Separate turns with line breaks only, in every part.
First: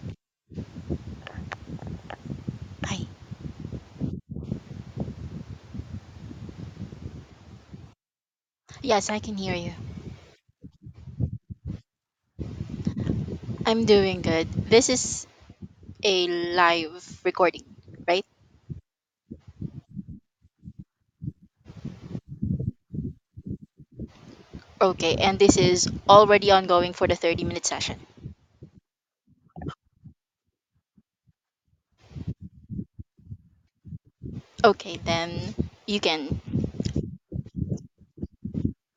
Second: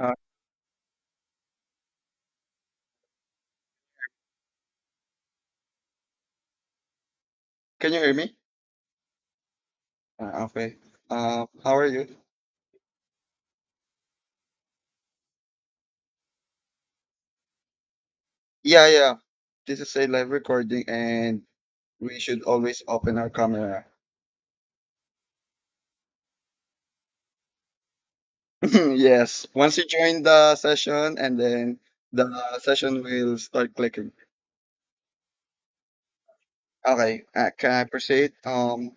Uh,
Hi.
can you hear me?
Yes, I can hear you.
Okay. How are you?
I'm doing good. This is a live recording, right?
Yeah, yeah, this is a live recording, and we should always open our camera.
Okay, and this is already ongoing for the 30-minute session.
Yes, once you join the session, and then the session will start clicking.
Okay, then you can
Okay. Can I proceed?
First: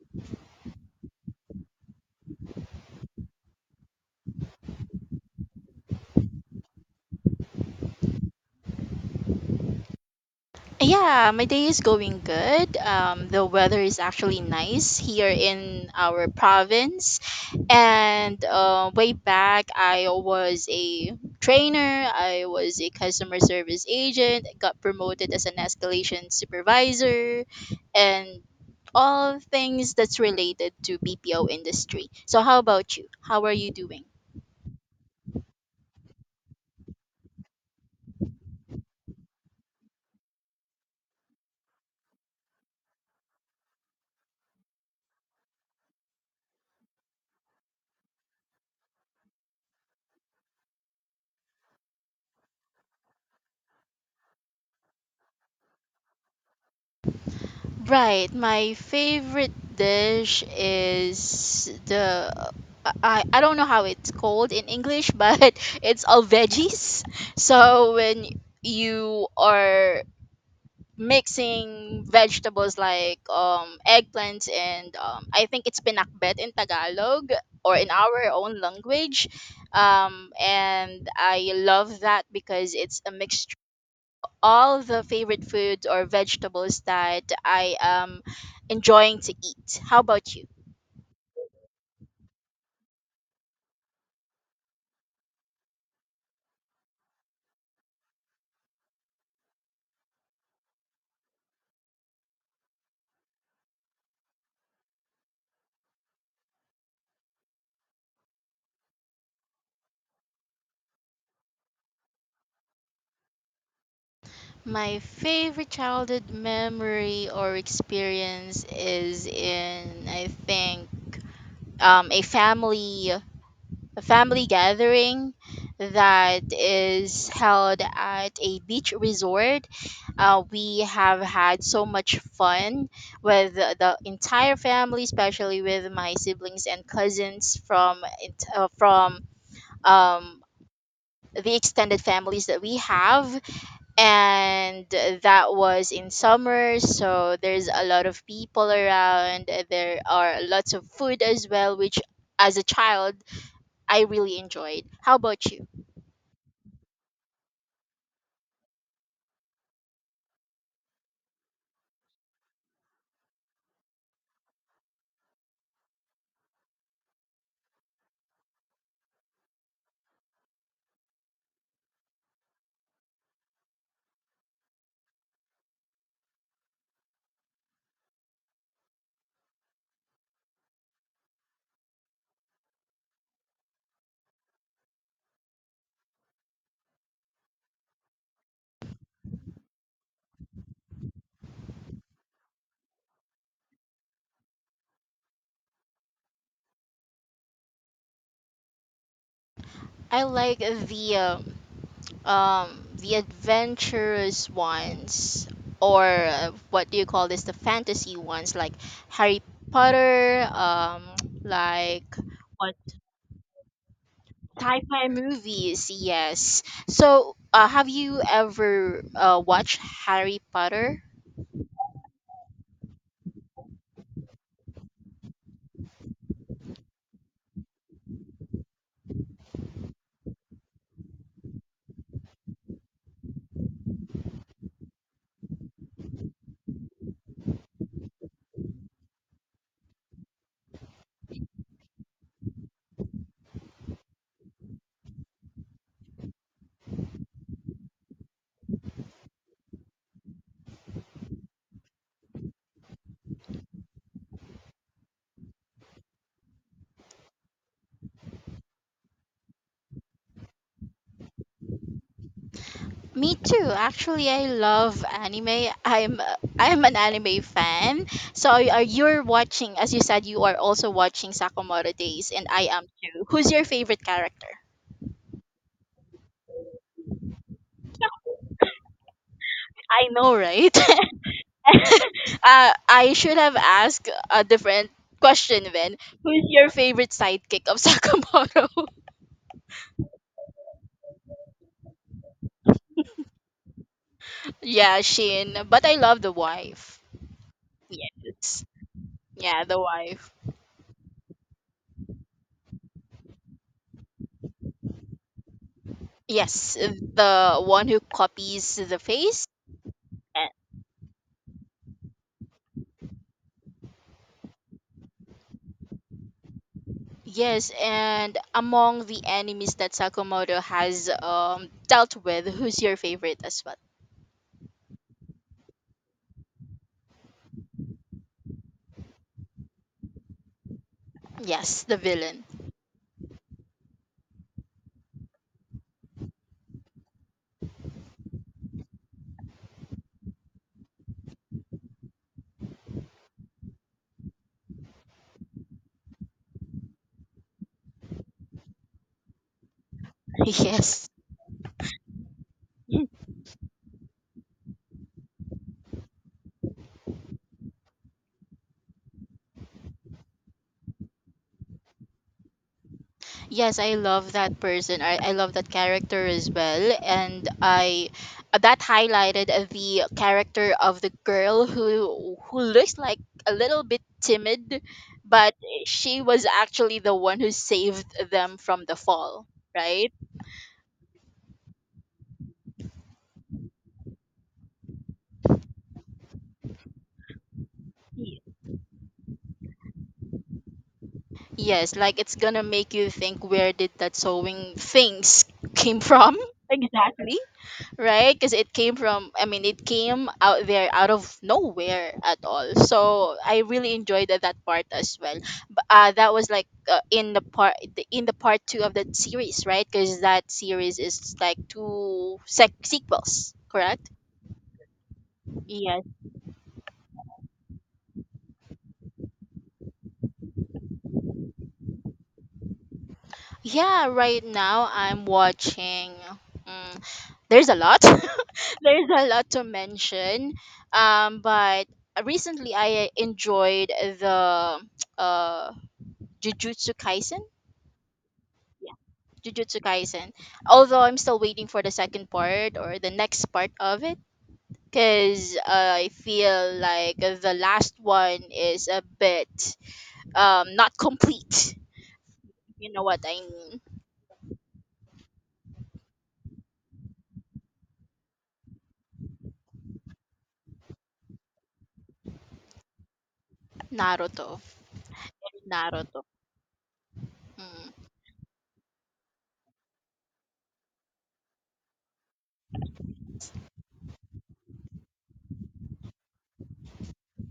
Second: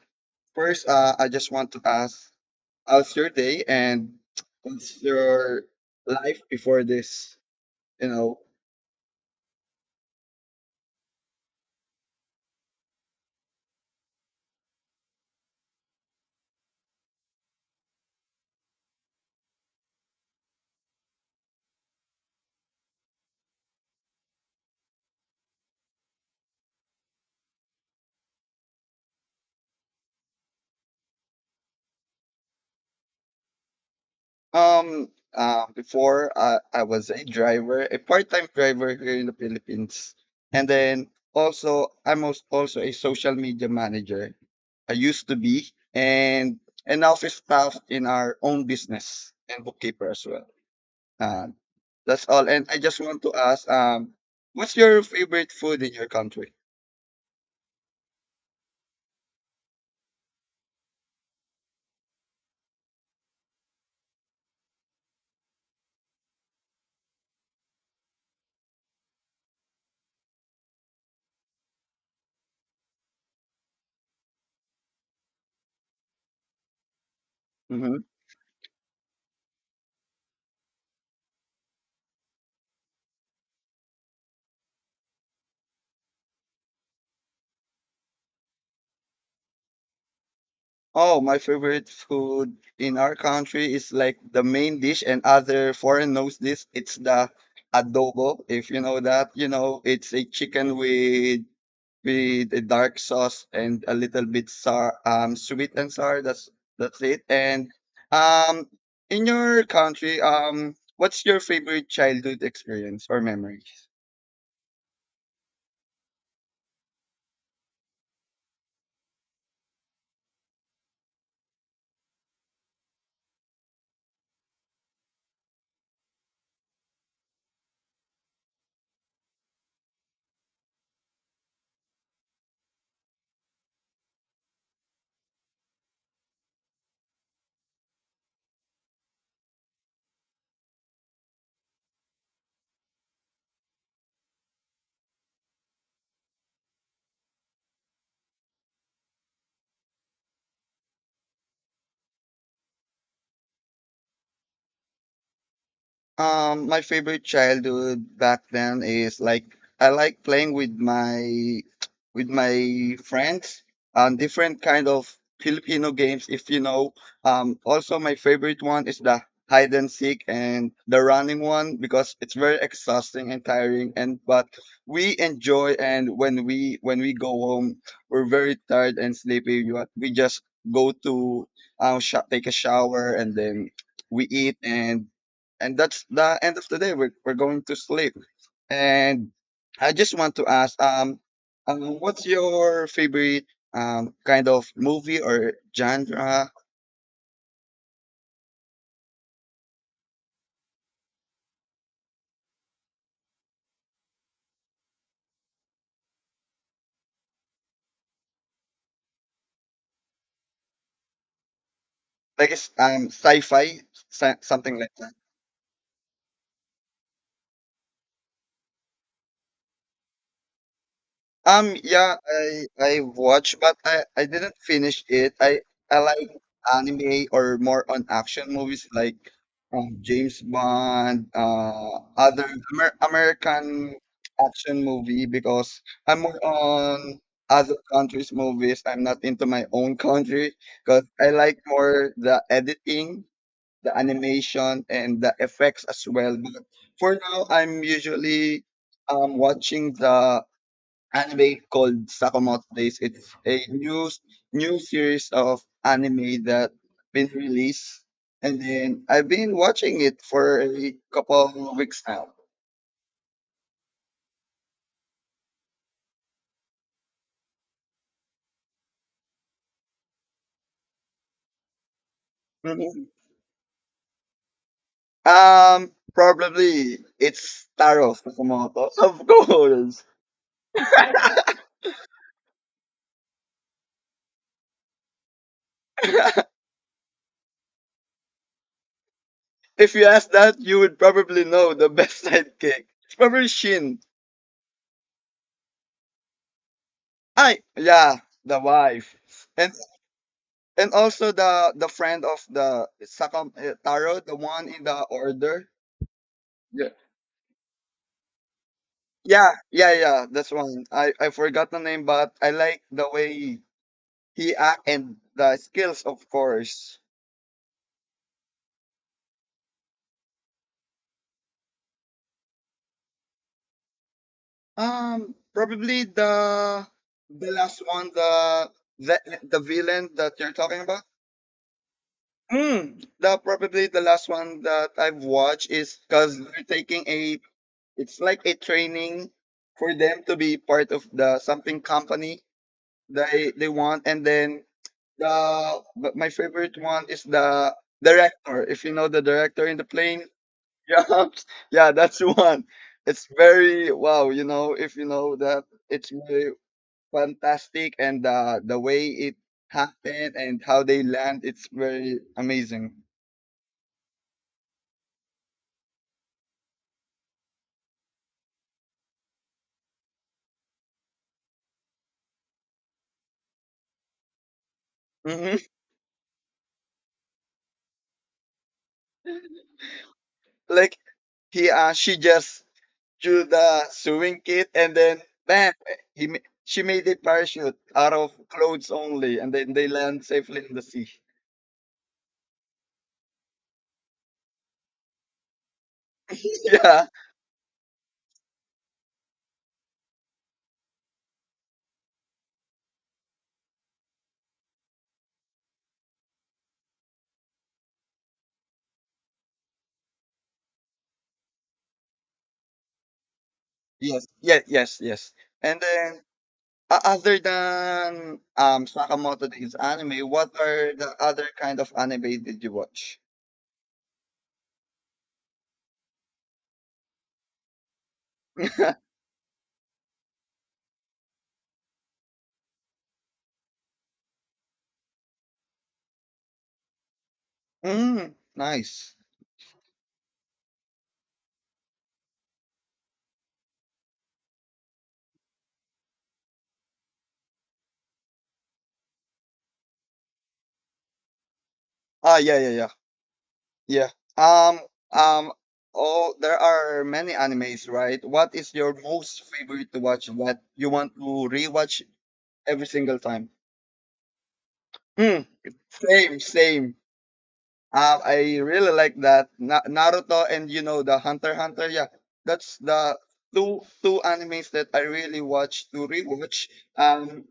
First, I just want to ask, how's your day, and what's your life before this? You know.
Yeah, my day is going good. The weather is actually nice here in our province. And way back, I was a trainer, I was a customer service agent, got promoted as an escalation supervisor, and all things that's related to BPO industry. So, how about you? How are you doing?
Before I was a driver, a part-time driver here in the Philippines, and then also also a social media manager. I used to be and an office staff in our own business and bookkeeper as well. Uh, that's all. And I just want to ask, what's your favorite food in your country?
Right, my favorite dish is the I don't know how it's called in English, but it's all veggies. So when you are mixing vegetables like eggplants and I think it's pinakbet in Tagalog or in
Mm-hmm.
our own language. And I love that because it's a mixture, all the favorite foods or vegetables that I am enjoying to eat. How about you?
Oh, my favorite food in our country is like the main dish, and other foreign knows this. It's the adobo, if you know that. You know, it's a chicken with a dark sauce and a little bit sour, sweet and sour. That's it. And um, in your country, what's your favorite childhood experience or memory?
My favorite childhood memory or experience is in, I think, a family gathering that is held at a beach resort. We have had so much fun with the entire family, especially with my siblings and cousins from um, the extended families that we have. And that was in summer, so there's a lot of people around. There are lots of food as well, which as a child I really enjoyed. How about you?
My favorite childhood back then is like I like playing with my friends on different kind of Filipino games, if you know. Also my favorite one is the hide and seek and the running one because it's very exhausting and tiring and but we enjoy and when we go home we're very tired and sleepy. You we just go to take a shower and then we eat and that's the end of the day we're going to sleep and I just want to ask um, what's your favorite kind of movie or genre
I like the adventurous ones or what do you call this, the fantasy ones like Harry Potter like
like it's sci-fi something like
Sci-fi movies, yes. So, have you ever watched Harry Potter?
Yeah, I watched, but I didn't finish it. I like anime or more on action movies like James Bond, other American action movie because I'm more on other countries' movies. I'm not into my own country because I like more the editing, the animation, and the effects as well. But for now, I'm usually watching the anime called Sakamoto Days. It's a new series of anime that been released, and then I've been watching it for a couple of weeks now.
Me too. Actually, I love anime. I'm an anime fan. So, are you're watching? As you said, you are also watching Sakamura Days, and I am
Mhm.
too. Who's your favorite character?
Probably it's Taro Sakamoto, of course.
I know, right? I should have asked a different question then. Who's your favorite sidekick of Sakamoto?
If you ask that, you would probably know the best sidekick. It's probably Shin.
yeah, Shin. But I love the wife.
I yeah, the
Yes.
wife.
Yeah,
And
the wife.
also the friend of the Sakam eh, Taro, the one in the order.
Yes,
Yeah.
the one who copies the face.
Yeah, yeah, yeah,
Eh,
that's one. I forgot the name, but I like the way he act and the skills, of course.
yes, and among the enemies that Sakamoto has dealt with, who's your favorite as well?
Probably the last one, the the villain that you're talking about.
Yes, the villain.
Hmm. The probably the last one that I've watched is because they're taking a it's like a training for them to be part of the something company they want, and then the but my favorite one is the director. If you know the director in the plane
Yes.
jumps, yeah, that's the one. It's very wow, you know, if you know that it's very fantastic and the way it happened and how they land, it's very amazing.
Yes, I love that person. I love that character as well. And I that highlighted the character of the girl who looks like a little bit timid,
Hmm.
but she was actually the one who saved them from the fall, right?
Like he she just threw the sewing kit and then bam she made a parachute out of clothes only and then they land safely in the sea.
Yes, like it's gonna make you think, where did that sewing things came from?
Yeah.
Exactly. Right? Because it came from, I mean, it came out there out of nowhere at all. So I really enjoyed that part as well. But that was like in the part in the part two of that series, right? Because that series is like sequels, correct?
Yes, yes, yes, yes. And
Yes.
then other than Sakamoto Days anime, what are the other kind of anime did you watch?
Yeah. Right now I'm watching. Mm, there's a lot. there's a lot to mention. But recently I enjoyed the uh Jujutsu Kaisen.
Mm,
Yeah,
nice.
Jujutsu Kaisen. Although I'm still waiting for the second part or the next part of it, because I feel like the last one is a bit not complete.
Ah, yeah, yeah, yeah,
You know what I mean?
yeah. Um, um. Oh, there are many animes, right? What is your most favorite to watch that you want to rewatch every single time?
Naruto.
Mm,
Naruto.
same, same.
Mm.
I really like that Naruto and you know the Hunter x Hunter. Yeah, that's the two animes that I really watch to rewatch. Um,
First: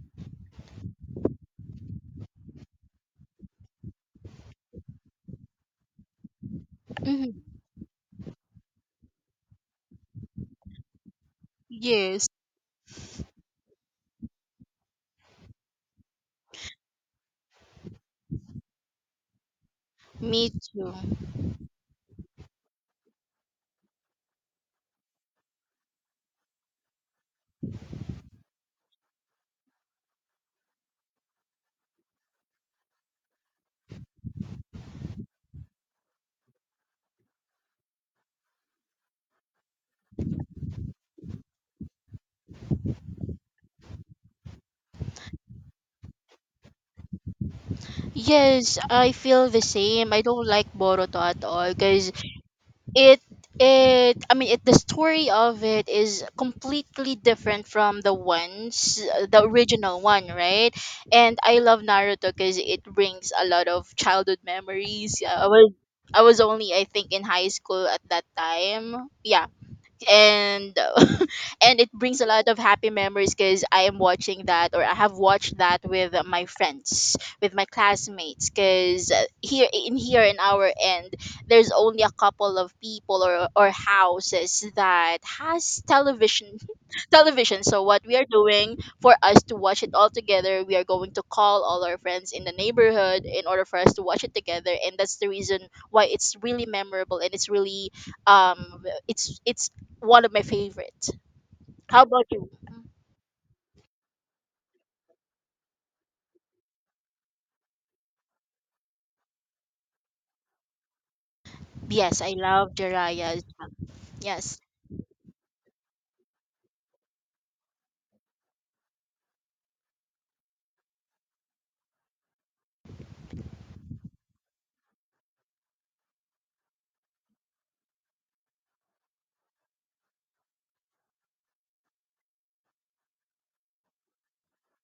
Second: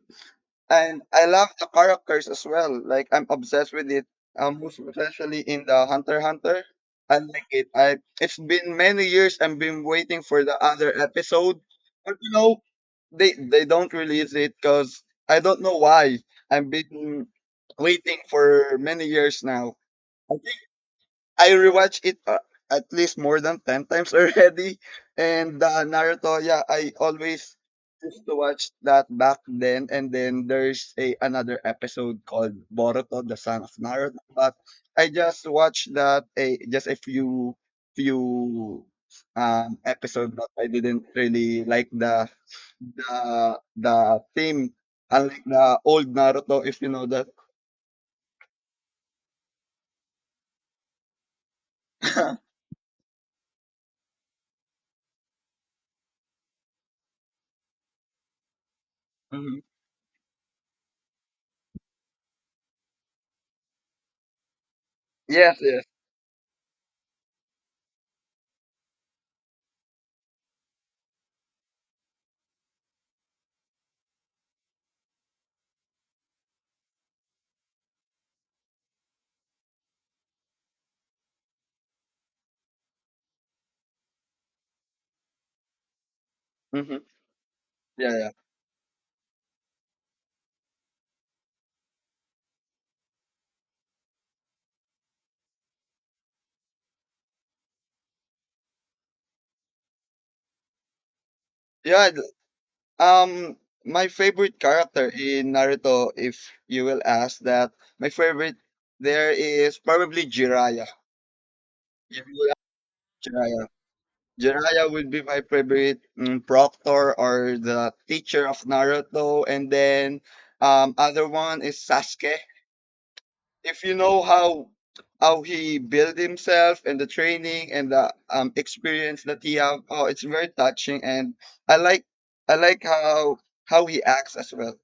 and I love the characters as well, like I'm obsessed with it. Most especially in the Hunter x Hunter. I like
Mhm.
it. I it's been many years. I've been waiting for the other episode, but
Yes,
you know they don't release it because I don't know why. I've been waiting for many years now. I
me
think.
too.
I rewatched it at least more than 10 times already. And Naruto, yeah, I always used to watch that back then. And then there's a another episode called Boruto, the Son of Naruto. But I just watched that a just a few few episode but I didn't really like the the theme unlike the old Naruto if you know that.
Yes, I feel the same. I don't like Boruto at all because it it, I mean, it the story of it is completely different from the ones, the
Mhm.
original one, right? And I love Naruto because it brings a lot of childhood memories. Yeah,
Yes, yes.
I was only, I think, in high school at that time, yeah. And and it brings a lot of happy memories because I am watching that, or I have watched that with my friends, with my classmates. Because here in our end, there's only a couple of people or houses that has television,
Hmm.
television. So what
Yeah,
we are
yeah.
doing for us to watch it all together, we are going to call all our friends in the neighborhood in order for us to watch it together, and that's the reason why it's really memorable and it's really um it's one of my favorites. How
Yeah,
about you?
um, my favorite character in Naruto, if you will ask that, my favorite there is probably Jiraiya.
Yes,
If
I
you will ask
love Jiraiya.
Jiraiya,
Yes,
Jiraiya would be my favorite mm, proctor or the teacher of Naruto, and then other one is Sasuke. If you know how he built himself and the training and the experience that he have, oh, it's very touching, and I like how he acts as well.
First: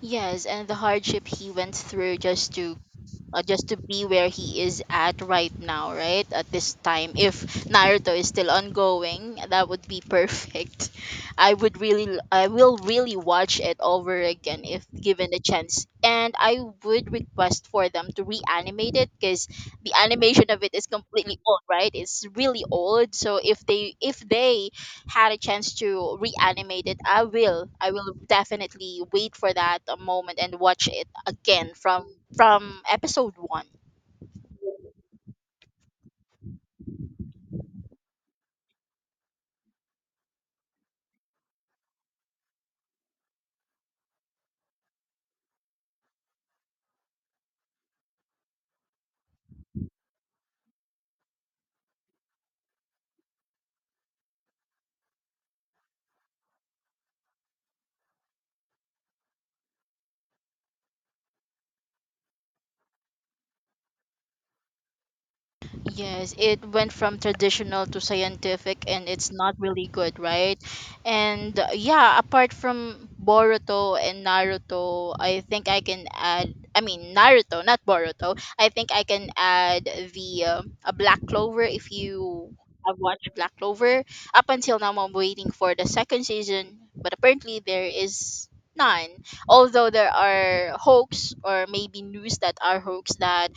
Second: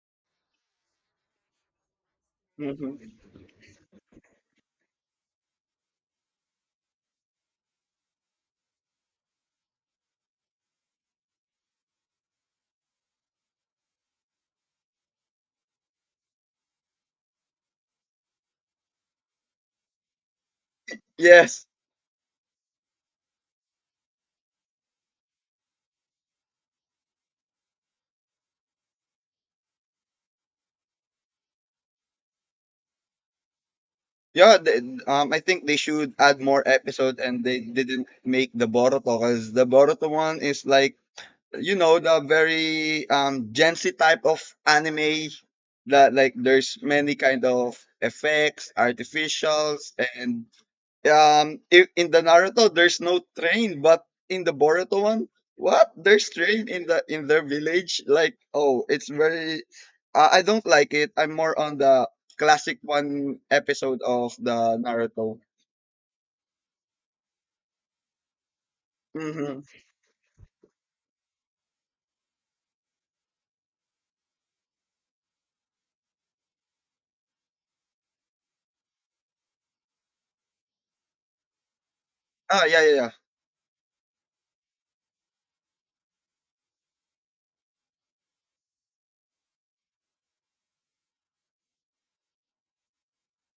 yes, and the hardship he went through
Mhm.
just to be where he is at right now, right at this time. If Naruto is still ongoing, that would be perfect. I would really, I will really watch it over again if given the chance. And I would request for them to reanimate it because the animation of it is completely old,
Yes.
right? It's really old. So if they had a chance to reanimate it, I will. I will definitely wait for that moment and watch it again from episode 1.
Yeah, th- I think they should add more episode and they didn't make the Boruto because the Boruto one is like, you know, the very Gen Z type of anime that like there's many kind of effects, artificials, and um, in the Naruto, there's no train, but in the Boruto one, what? There's train in the in their village. Like, oh, it's very. I don't like it. I'm more on the classic one episode of the Naruto.
Yes, it went from traditional to scientific and it's not
Mm-hmm.
really good, right? And yeah, apart from Boruto and Naruto, I think I can add, I mean Naruto, not Boruto. I think I can add the a Black Clover, if you
Ah, yeah, yeah,
have
yeah,
watched Black Clover. Up until now I'm waiting for the second season, but apparently there is none. Although there are hoax, or maybe news that are hoax, that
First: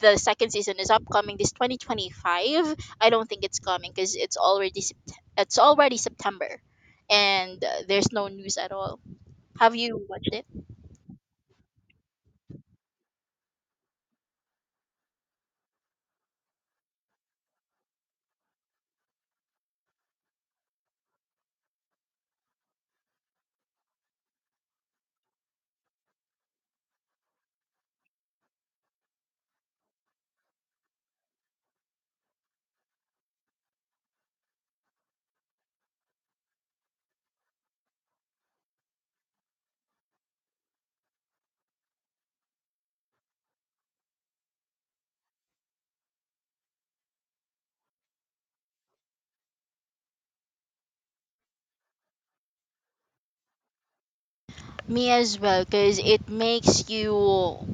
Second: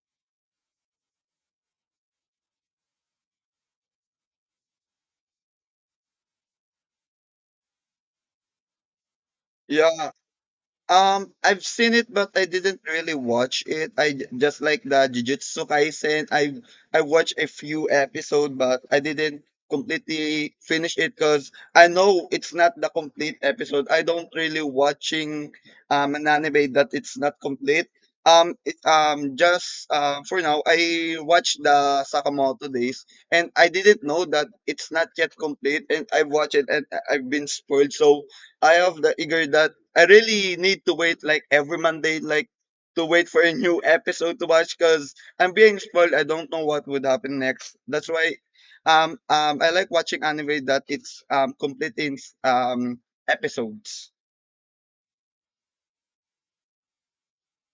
the second season is upcoming this 2025. I don't think it's coming because it's already it's already September and there's no news at all. Have you
yeah.
watched it?
I've seen it, but I didn't really watch it. I just like the Jujutsu Kaisen. I watched a few episodes, but I didn't completely finish it because I know it's not the complete episode. I don't really watching an anime that it's not complete. It, just for now, I watched the Sakamoto Days, and I didn't know that it's not yet complete. And I watched it, and I've been spoiled. So I have the eager that. I really need to wait like every Monday, like to wait for a new episode to watch because I'm being spoiled. I don't know what would happen next. That's why I like watching anime that it's complete in um episodes.
Me as well, because it makes you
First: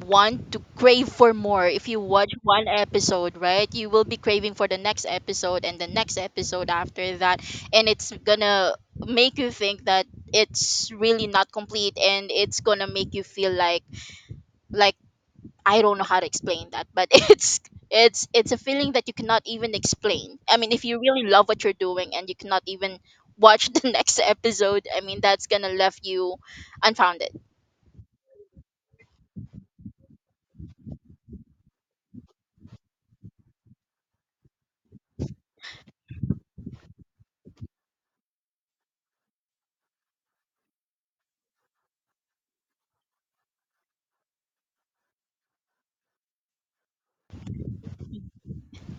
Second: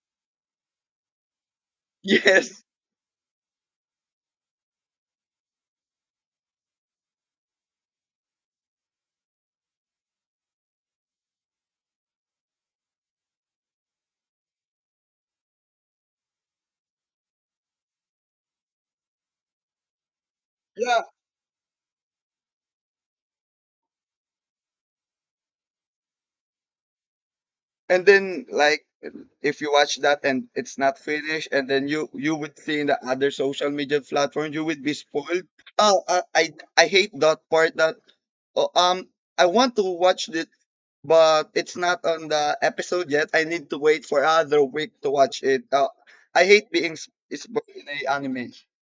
want to crave for more. If you watch
Yes.
one episode, right, you will be craving for the next episode and the next episode after that, and it's gonna make you think that it's really not complete, and it's gonna make you feel like like I don't know how to explain that, but it's a feeling that you cannot even explain. I mean, if you
Yeah.
really love what you're doing and you cannot even watch the next episode, I mean, that's gonna left you unfounded.
And then like if you watch that and it's not finished and then you would see in the other social media platform you would be spoiled. Oh, I hate that part that oh, I want to watch this but it's not on the episode yet. I need to wait for other week to watch it. I hate being spoiled in a anime.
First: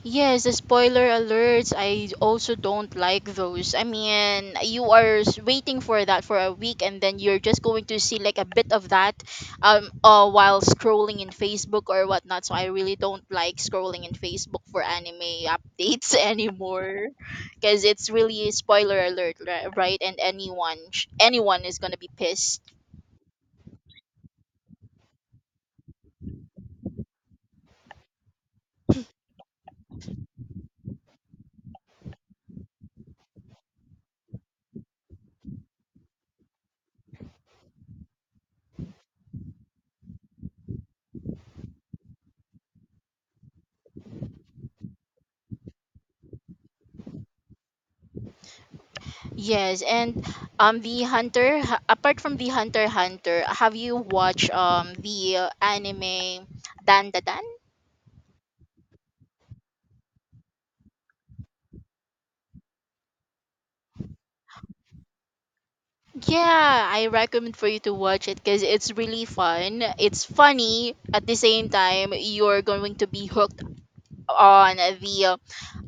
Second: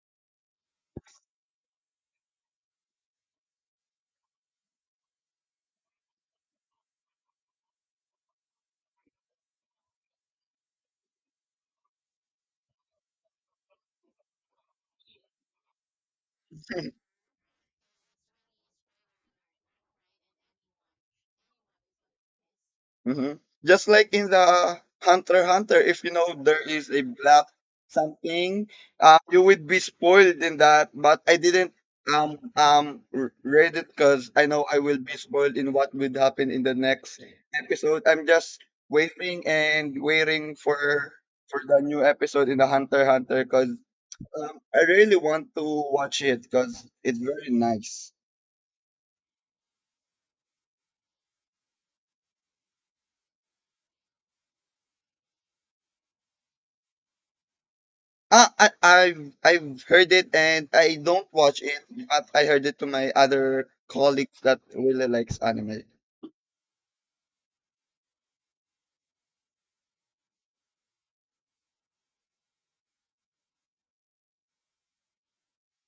Yes, the spoiler alerts, I also don't like those. I mean, you are waiting for that for a week and then you're just going to see like a bit of that while scrolling in Facebook or whatnot. So I really don't like scrolling in Facebook for anime updates anymore because it's really spoiler alert, right? And anyone is going to be pissed.
Hmm. Just like in the Hunter x Hunter, if you know there is a black something, you would be spoiled in that. But I didn't read it because I know I will be spoiled in what would happen in the next episode. I'm just waiting and waiting for the new episode in the Hunter x Hunter because um, I really want to watch it because it's very nice.
Yes, and apart from the Hunter x Hunter, have you watched the anime Dan Da Dan?
Ah, I've heard it and I don't watch it, but I heard it to my other colleagues that really likes anime.
Yeah, I recommend for you to watch it because it's really fun. It's funny, at the same time you're going to be hooked on the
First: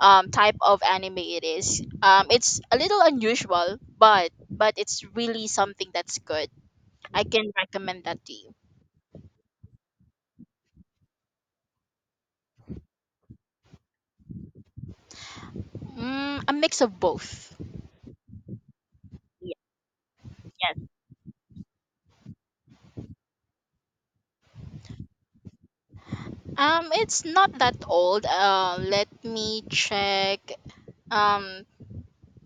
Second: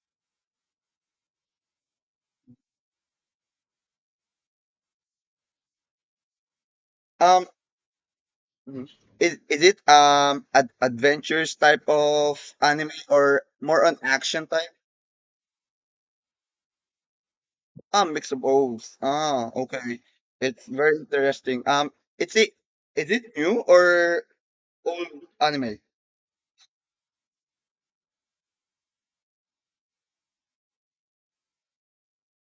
type of anime it is. It's a little unusual, but it's really something that's good. I
Um,
can recommend that to you.
Mm. Is it ad adventures type of anime or more on action type?
Mm, a mix of both.
Ah, mix of both. Ah,
Yes.
okay. It's very interesting. It is it new or old anime?
It's not that old. Let me check. Um,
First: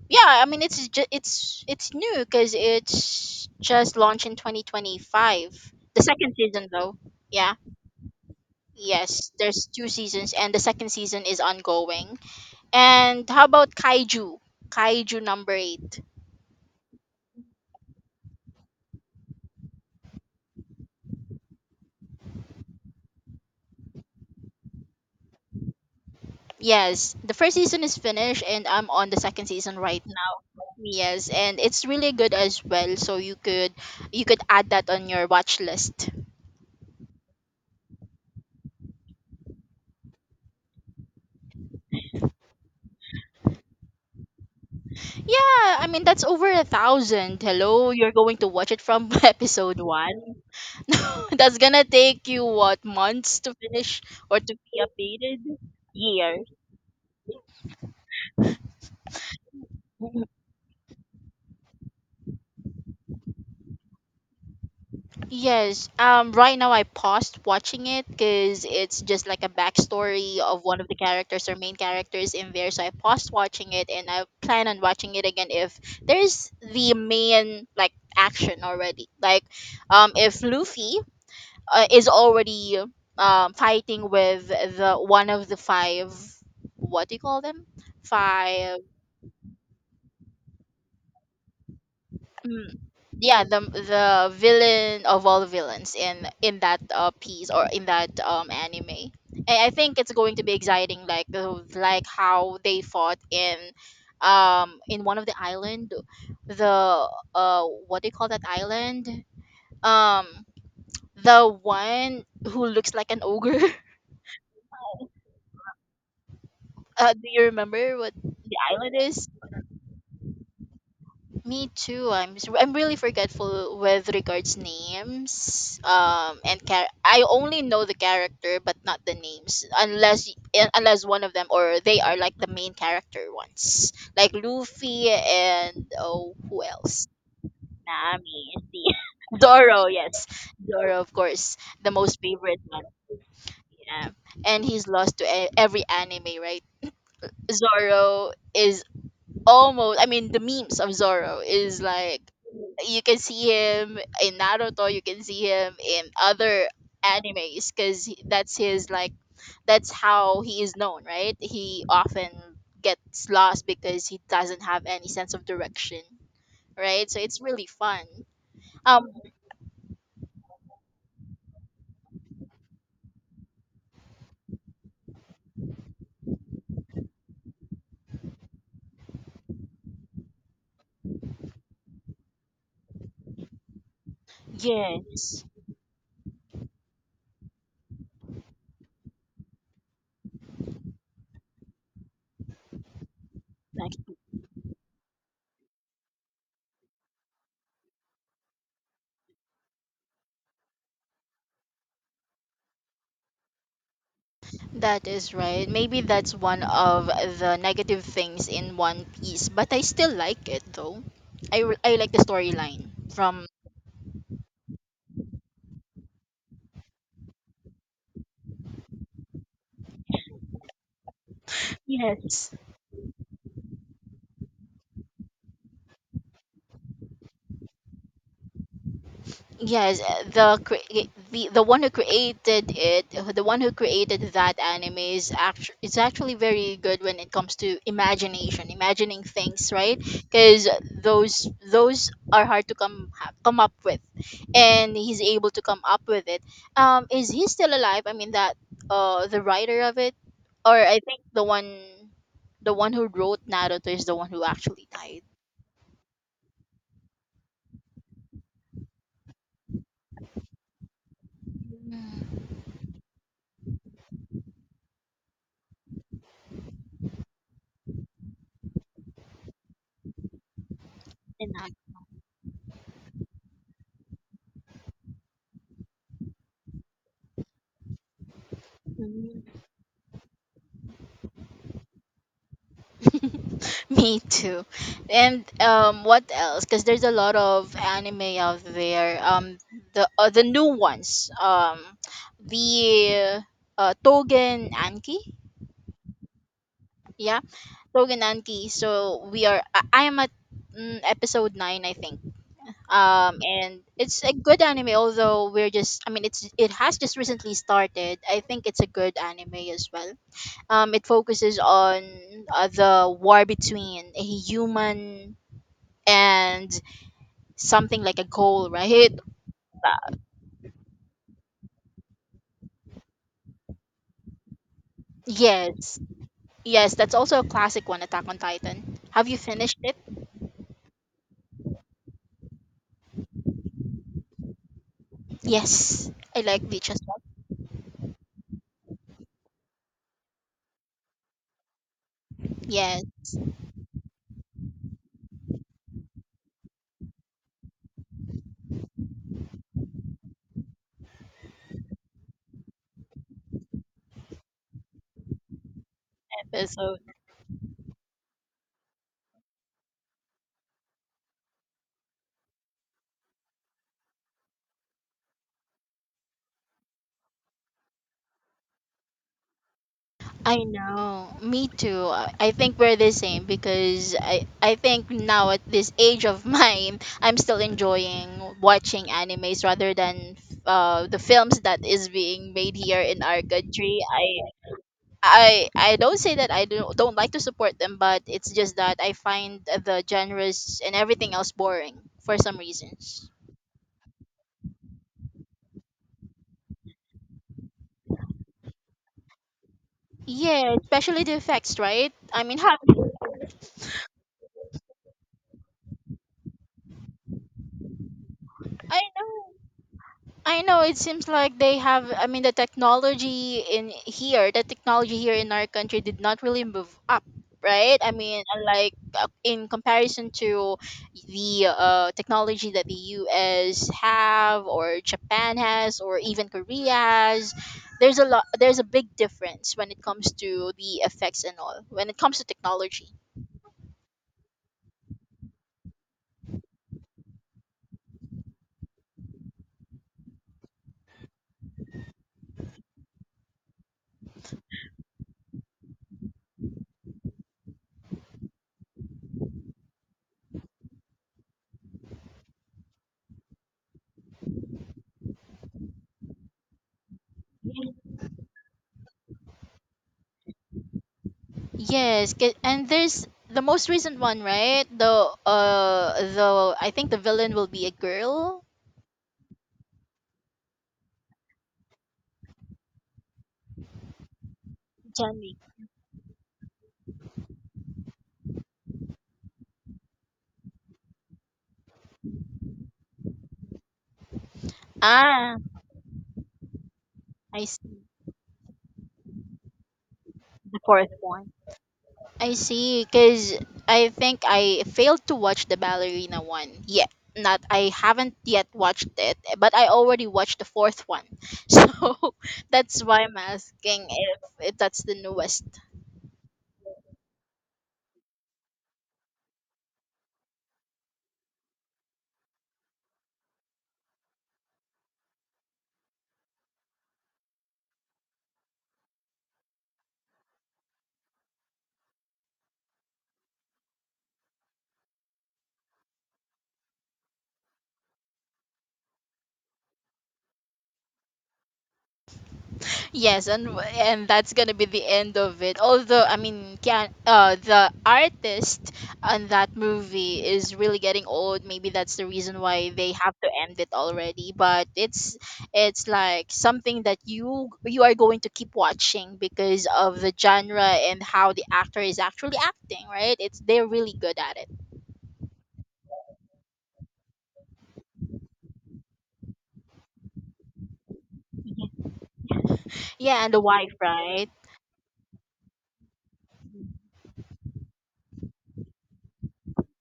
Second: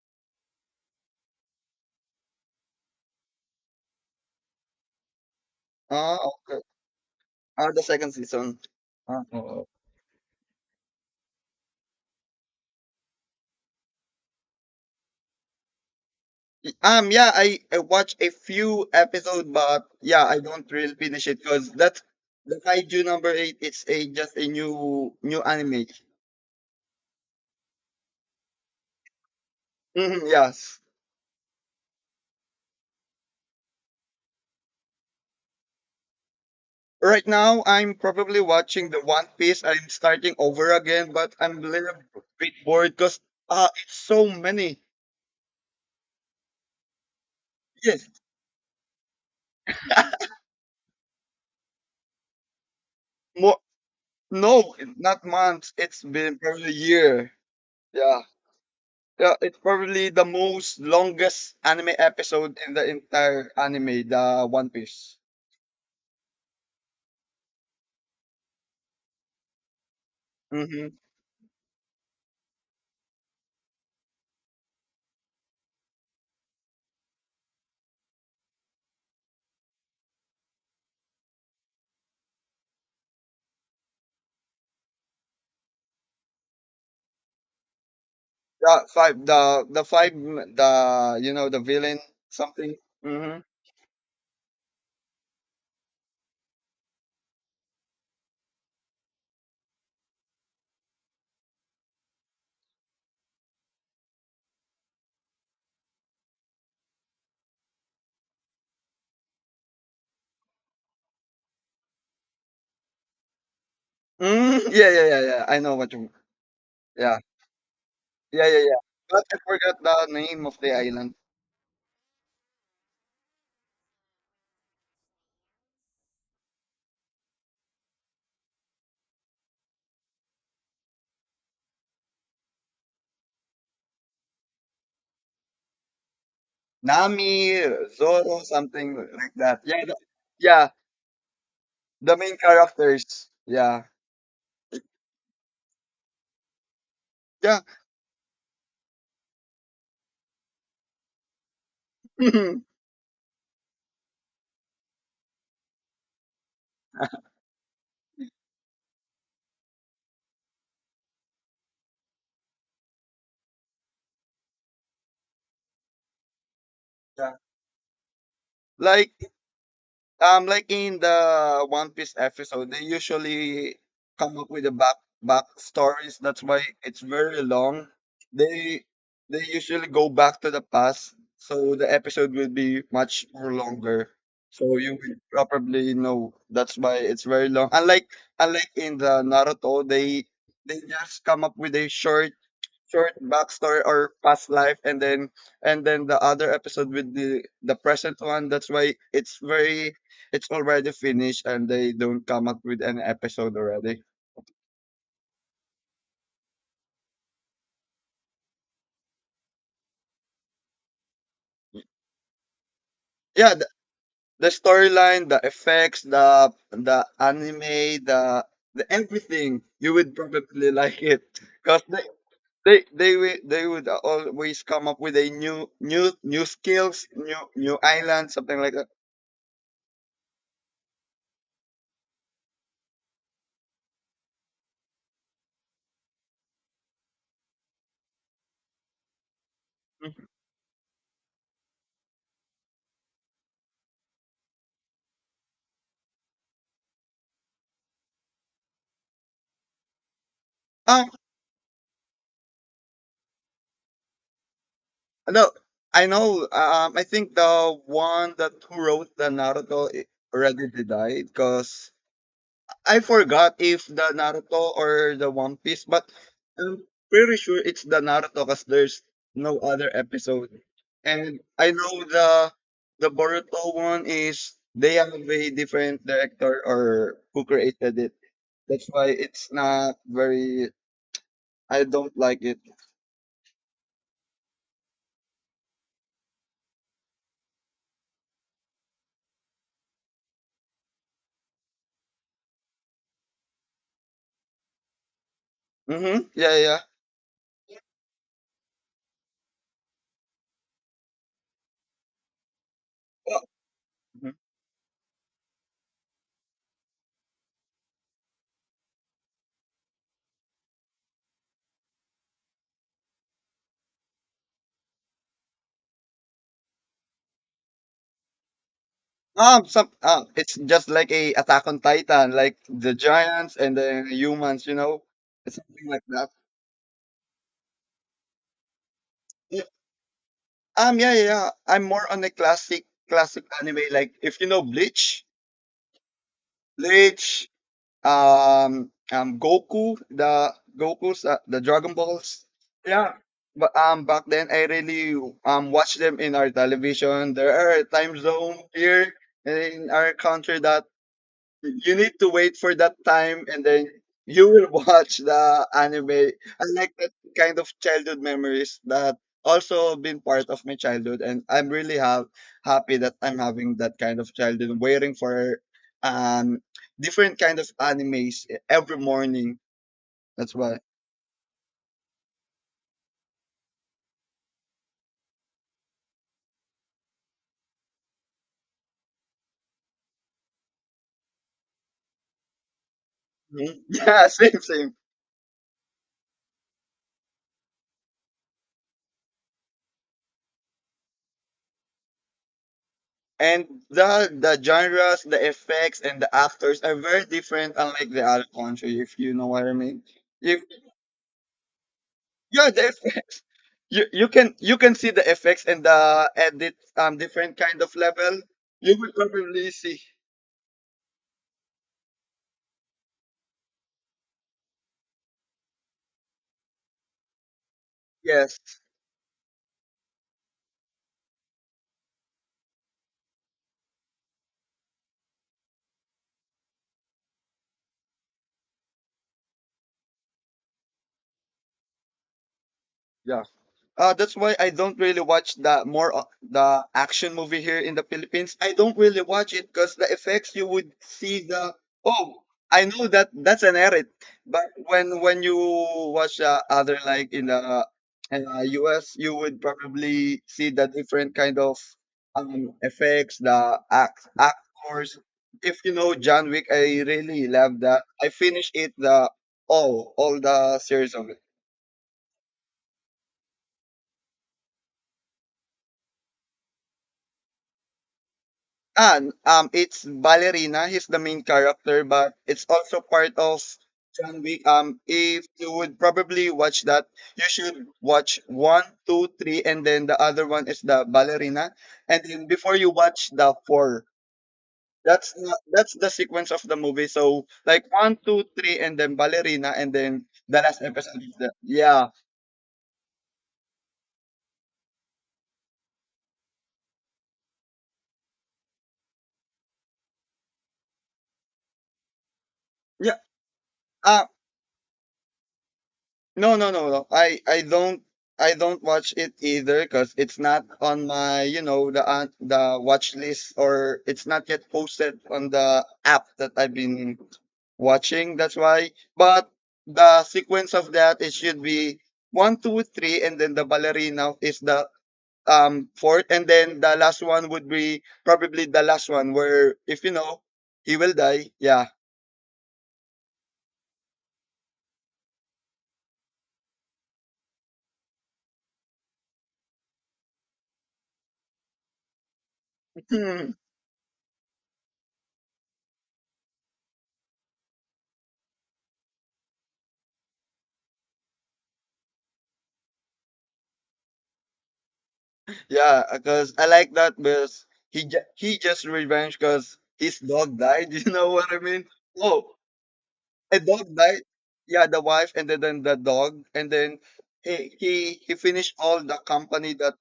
yeah, I mean it's new because it's just launched in 2025. The
Ah,
second
okay.
season though. Yeah.
Ah, the second season. Ah,
Yes,
oh,
there's two seasons and the second season is ongoing. And how about Kaiju? Kaiju number 8.
yeah, I watched a few episodes, but yeah, I don't really finish it because that's the kaiju number eight. It's a just a new anime.
Yes, the first season is finished and I'm on the second season right
Hmm,
now.
yes.
Yes, and it's really good as well, so you could add that on your watch list.
Right now, I'm probably watching the One Piece. I'm starting over again, but I'm a little bit bored because it's so many.
Yeah, I mean that's over a thousand. Hello,
Yes.
you're going to watch it from episode one. No, that's gonna take you what, months to
More
finish or to
no,
be
not
updated?
months. It's been
Years.
probably a year. Yeah. Yeah, it's probably the most longest anime episode in the entire anime, the One Piece.
Yes. Right now, I paused watching it because it's just like a backstory of one
Mm-hmm.
of the characters or main characters in there. So I paused watching it, and I plan on watching it again if there's the main like action already. Like, if Luffy is already fighting with the one of the five, what do you call them, five,
The five, the you know the villain something.
mm,
Mm-hmm.
yeah, the villain of all villains in that piece, or in that anime. I think it's going to be exciting, like how they fought in one of the island, the what do you call that island, um the one who looks like an ogre.
Mm, yeah, yeah, yeah, yeah. I know what you. Yeah,
Do you remember what
yeah,
the
yeah, yeah.
island
But
is?
I forgot the name of the island.
Me too. I'm really forgetful with regards names. And I only know the character, but not the names, unless unless one of them, or they are like the main character ones, like Luffy and, oh, who else?
Nami, Zoro,
Nami, the
something like that.
Zoro. Yes,
Yeah.
Zoro, of course, the
The
most
main
favorite one.
characters. Yeah,
Yeah, and he's lost to every anime, right?
yeah.
Zoro is almost, I mean the memes of Zoro is like,
Mhm.
you can see him in Naruto, you can see him in other animes because that's his like, that's how he is known, right? He often gets lost because he doesn't have any sense of direction, right? So
Yeah.
it's really fun. Um,
Like like in the One Piece episode, they usually come up with the back stories. That's why it's very long. They they usually go back to the past, so the episode will be much more longer. So you will
yes.
probably know that's why it's very long. Unlike in the Naruto, they just come up with a short backstory
Like,
or past life and then the other episode with the present one. That's why it's very it's already finished and they don't come up with an episode already.
that is right. Maybe that's one of the negative things in One Piece, but I still like it though. I like the storyline from.
Yeah, the storyline, the effects, the anime, the everything you would probably like it because they
Yes.
they they will they would always come up with a new skills, new island, something like that.
Yes, the one who created it, the one who created that anime is actually very good when it comes to imagination, imagining things, right?
Mhm.
Because those are hard to come up with, and he's able to come up with it. Is he still alive? I mean that the writer of it, or I
um
think the one who wrote Naruto is the one who actually died.
No, I know. I think the one that who wrote the Naruto I- already did die because
Mm.
I forgot if the Naruto or the One Piece, but I'm pretty sure it's the Naruto because there's no other episode. And
In
I know the Boruto one is they have a different director or who created it. That's why it's
that.
not very. I don't like it.
Me too. And What else? Because there's a lot of anime out there. The the new ones. The Togen Anki.
Mm-hmm. Yeah, yeah,
Yeah, Togen Anki. So we are. I am at episode nine, I think. And it's
yeah.
a good anime. Although we're just. I mean, it has just recently started. I think it's a good anime as well. It focuses on the war between a human and something like a goal, right?
Some it's just like a Attack on Titan, like the giants and the humans, you know, it's something
Yes.
like that.
Yes, that's also a classic one, Attack on Titan. Have you
Yeah.
finished it?
Yeah, yeah, yeah. I'm more on the classic anime. Like if you know Bleach,
Yes. I like Bleach as well.
Bleach, Goku, the the Dragon Balls.
Yes,
Yeah, but back then I really watched them in our television. There are time zone here in our country that you need to wait for that time and then you will watch the anime. I like
episode.
that kind of childhood memories that also been part of my childhood, and I'm really ha- happy that I'm having that kind of childhood waiting for um different kind of animes e-, every morning. That's
I
why.
know. Me too. I think we're the same because I think now at this age of mine, I'm still enjoying watching animes rather than the films that is being made here in our
Mhm.
country.
Yeah,
I.
same.
I don't say that I don't like to support them, but it's just that I find the genres and everything else boring for some reasons.
And the genres, the effects, and the actors are very different unlike the other country, if you know what I mean. If
Yeah, especially the effects, right? I mean,
yeah, the
have.
effects. You can you can see the effects and the edit different kind of level. You
I
will
know.
probably see.
I know it seems like they have. I mean the technology in here, the technology here in our country did not really move up, right? I mean,
Yes.
like in comparison to the technology that the US have or Japan has or even Korea has, there's a big difference when it comes to the effects and all. When it comes to technology.
Yeah. That's why I don't really watch the more o- the action movie here in the Philippines. I don't really watch it because the effects you would see the oh I know that that's an edit, but when you watch other like in the US, you would probably see the different kind of effects, the act actors. If you know John Wick, I really love that. I finished it the all the series of it.
And there's the most recent one, right? Uh the I think the villain will be a girl.
Ah, it's Ballerina. He's the main character, but it's also part of John Wick. If
Jamming.
you would probably watch that, you should watch one, two, three, and then the other one is the Ballerina. And then before you watch the four, that's
Ah,
not, that's the sequence of the movie. So
I
like
see.
one, two, three, and then Ballerina, and then the
The
last
fourth
episode is
one.
the yeah,
I see, because I think I failed to watch the ballerina one yet. Not, I haven't yet watched it, but I already watched the fourth one. So that's
yeah.
why I'm asking
Uh,
if that's the newest.
no, no. I don't I don't watch it either because it's not on my you know the watch list, or it's not yet posted on the app that I've been watching. That's why. But the sequence of that it should be one, two, three, and then the ballerina is the fourth, and then the last one would be probably the last one where if you know he will die. Yeah.
Yes, and that's gonna be the end of it. Although I mean, can the artist on that movie is really getting old. Maybe that's the reason why they have to end it already. But it's like something that you are going to keep watching because of the genre and how the actor is actually acting. Right? It's they're really good at it.
Yeah, because I like that because he ju- he just revenge because his dog died. You know what I mean? Oh,
Yeah, and
a
the
dog
wife,
died.
right?
Yeah, the wife, and then the dog, and then he he finished all the company that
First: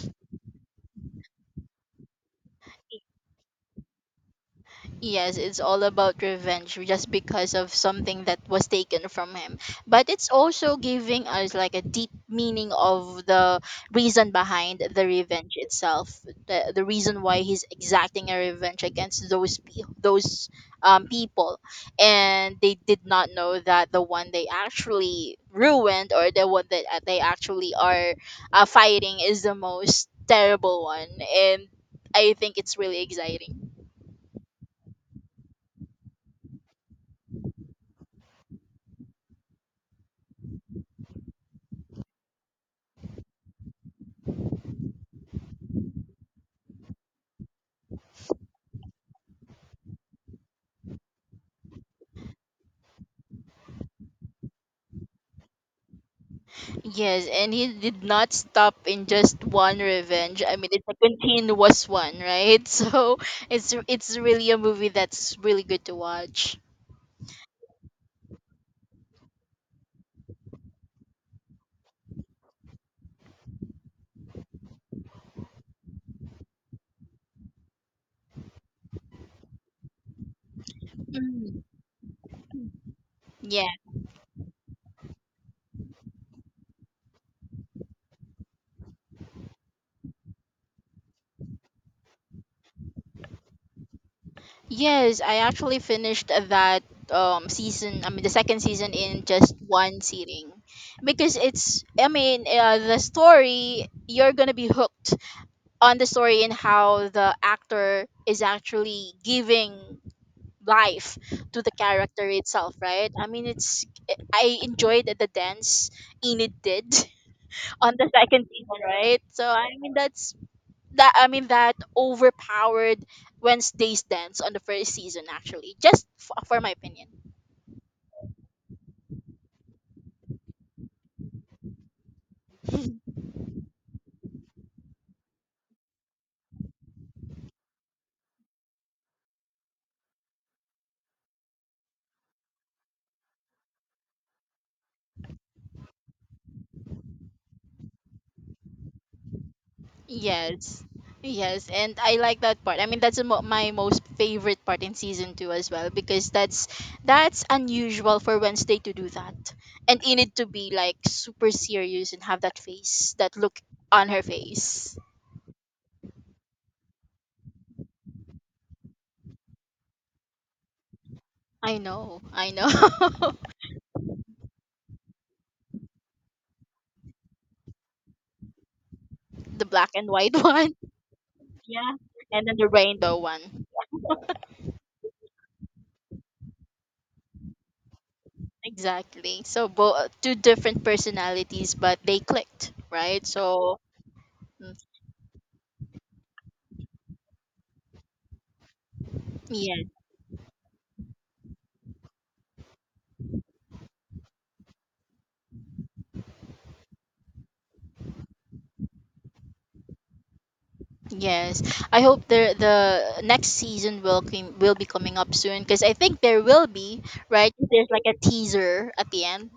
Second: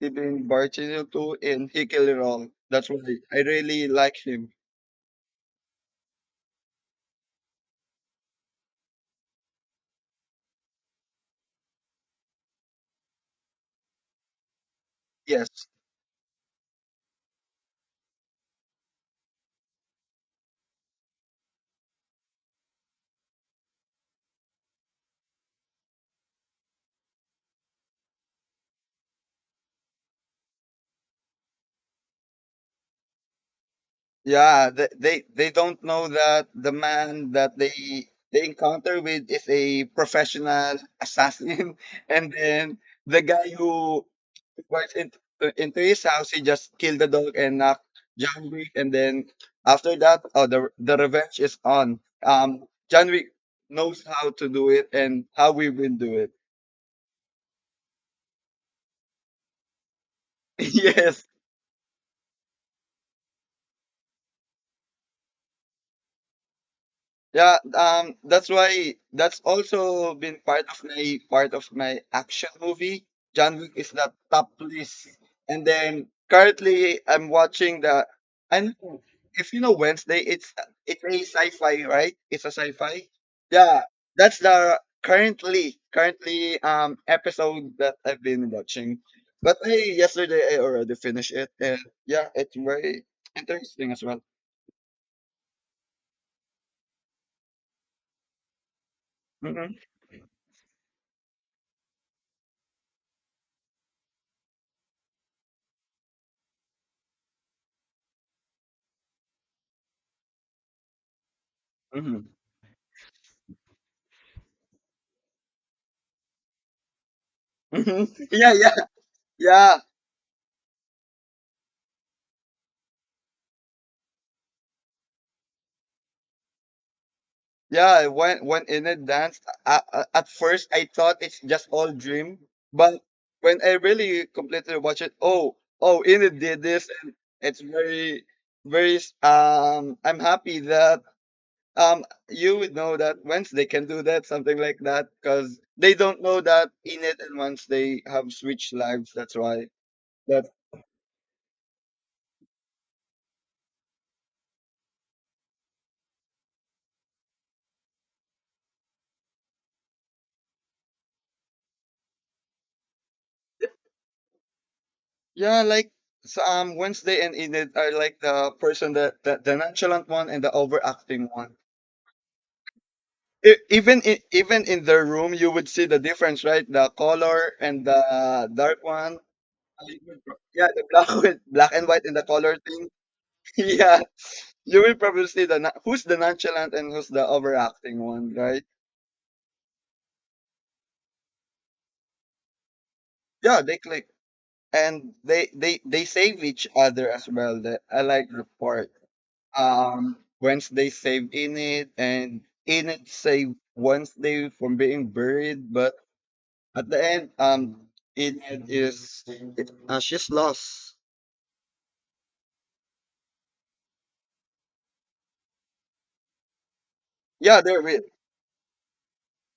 he been bartending to, and he killed it all. That's why I really like him.
Yes, it's all about revenge just because of something that was taken from him. But it's also giving us like a deep meaning of the reason behind the
Yes.
revenge itself, the reason why he's exacting a revenge against those people, and they did not know that the one they actually ruined or the one that they actually are fighting is the most terrible one, and I think it's really exciting.
Yeah, they don't know that the man that they encounter with is a professional assassin and then the guy who barged into his house. He just killed the dog and knocked John Wick. And then after that, oh, the revenge is on. Um, John Wick knows how to do it and how we will do it.
Yes, and he did not stop in just one revenge. I mean, it's a
Yes.
continuous one, right? So it's really a movie that's really good to watch.
Yeah, that's why that's also been part of my action movie. John Wick is the top list, and then currently I'm watching the. And if you know Wednesday, it's a
Mm,
sci-fi, right? It's a sci-fi.
yeah.
Yeah, that's the currently episode that I've been watching. But hey, yesterday I already finished it, and yeah, it's very interesting as well.
Yes, I actually finished that season. I mean, the second season in just
Hmm.
one sitting, because it's. I mean, the story you're gonna be hooked on the story and how the actor is actually giving life to the character
Hmm.
itself, right? I mean, it's. I enjoyed the dance Enid did on
Hmm.
the second
Yeah, yeah,
season, right? So I
yeah.
mean, that's that. I mean, that overpowered Wednesday's dance on the first season, actually. For my opinion.
Yeah, when Enid danced, at first I thought it's just all dream, but when I really completely watch it, oh, oh, Enid did this, and it's very, very. S- I'm happy that you would know that Wednesday can do that, something like that, because they don't know that Enid and Wednesday have switched lives. That's why. That
Yes. Yes, and I like that part. I mean, my most favorite part in season 2 as well because that's unusual for Wednesday to do that. And in it to be like super serious and have that face, that look on her face.
yeah, like so, Wednesday and Enid are like the person that the nonchalant one and the overacting one.
I know. I know.
E- even in, even in their room you would see the difference, right? The color and the dark one,
The black and white
yeah,
one.
the black with black and
Yeah.
white, and the
And
color
then the
thing.
rainbow one.
Yeah, you will probably see the na- who's the nonchalant and who's the overacting one, right?
Exactly. So both two different personalities but they clicked, right?
Yeah, they
So
click,
mm,
and they save each other as well. The, I like the part
yeah.
Wednesday saved in it and in it saved Wednesday from being buried, but at the end, it is it, she's lost.
Yes, I hope the next season will will be coming up soon because I think there will be right.
Yeah, there
There's
we.
like a teaser at the end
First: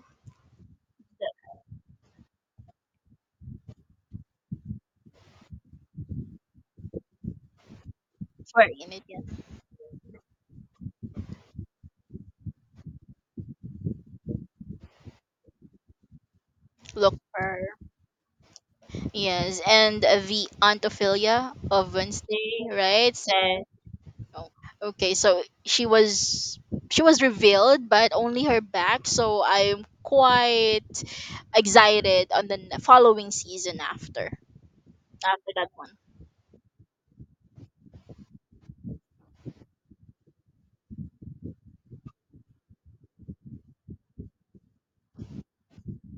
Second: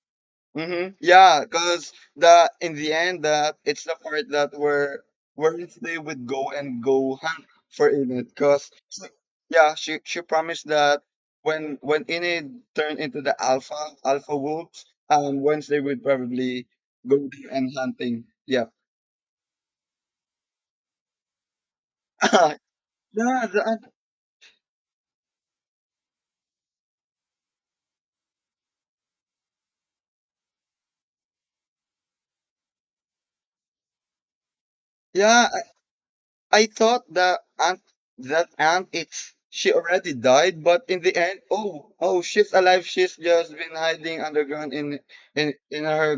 Mm-hmm.
that-
Yeah, because the in the end that it's the part that where they would go and go hunt for Enid.
for
Cause
in it. Yeah.
yeah, she promised that when Enid turned into the alpha wolves, once they would probably
Look
go there
for
and hunting. Yeah.
yes, and the Aunt Ophelia of
yeah.
Wednesday, right? Said,
The,
oh, okay, so she was revealed, but only her back. So I'm quite excited on the following season after
yeah.
after that one.
I thought that aunt it's she already died, but in the end, oh oh she's alive. She's just been hiding underground in in her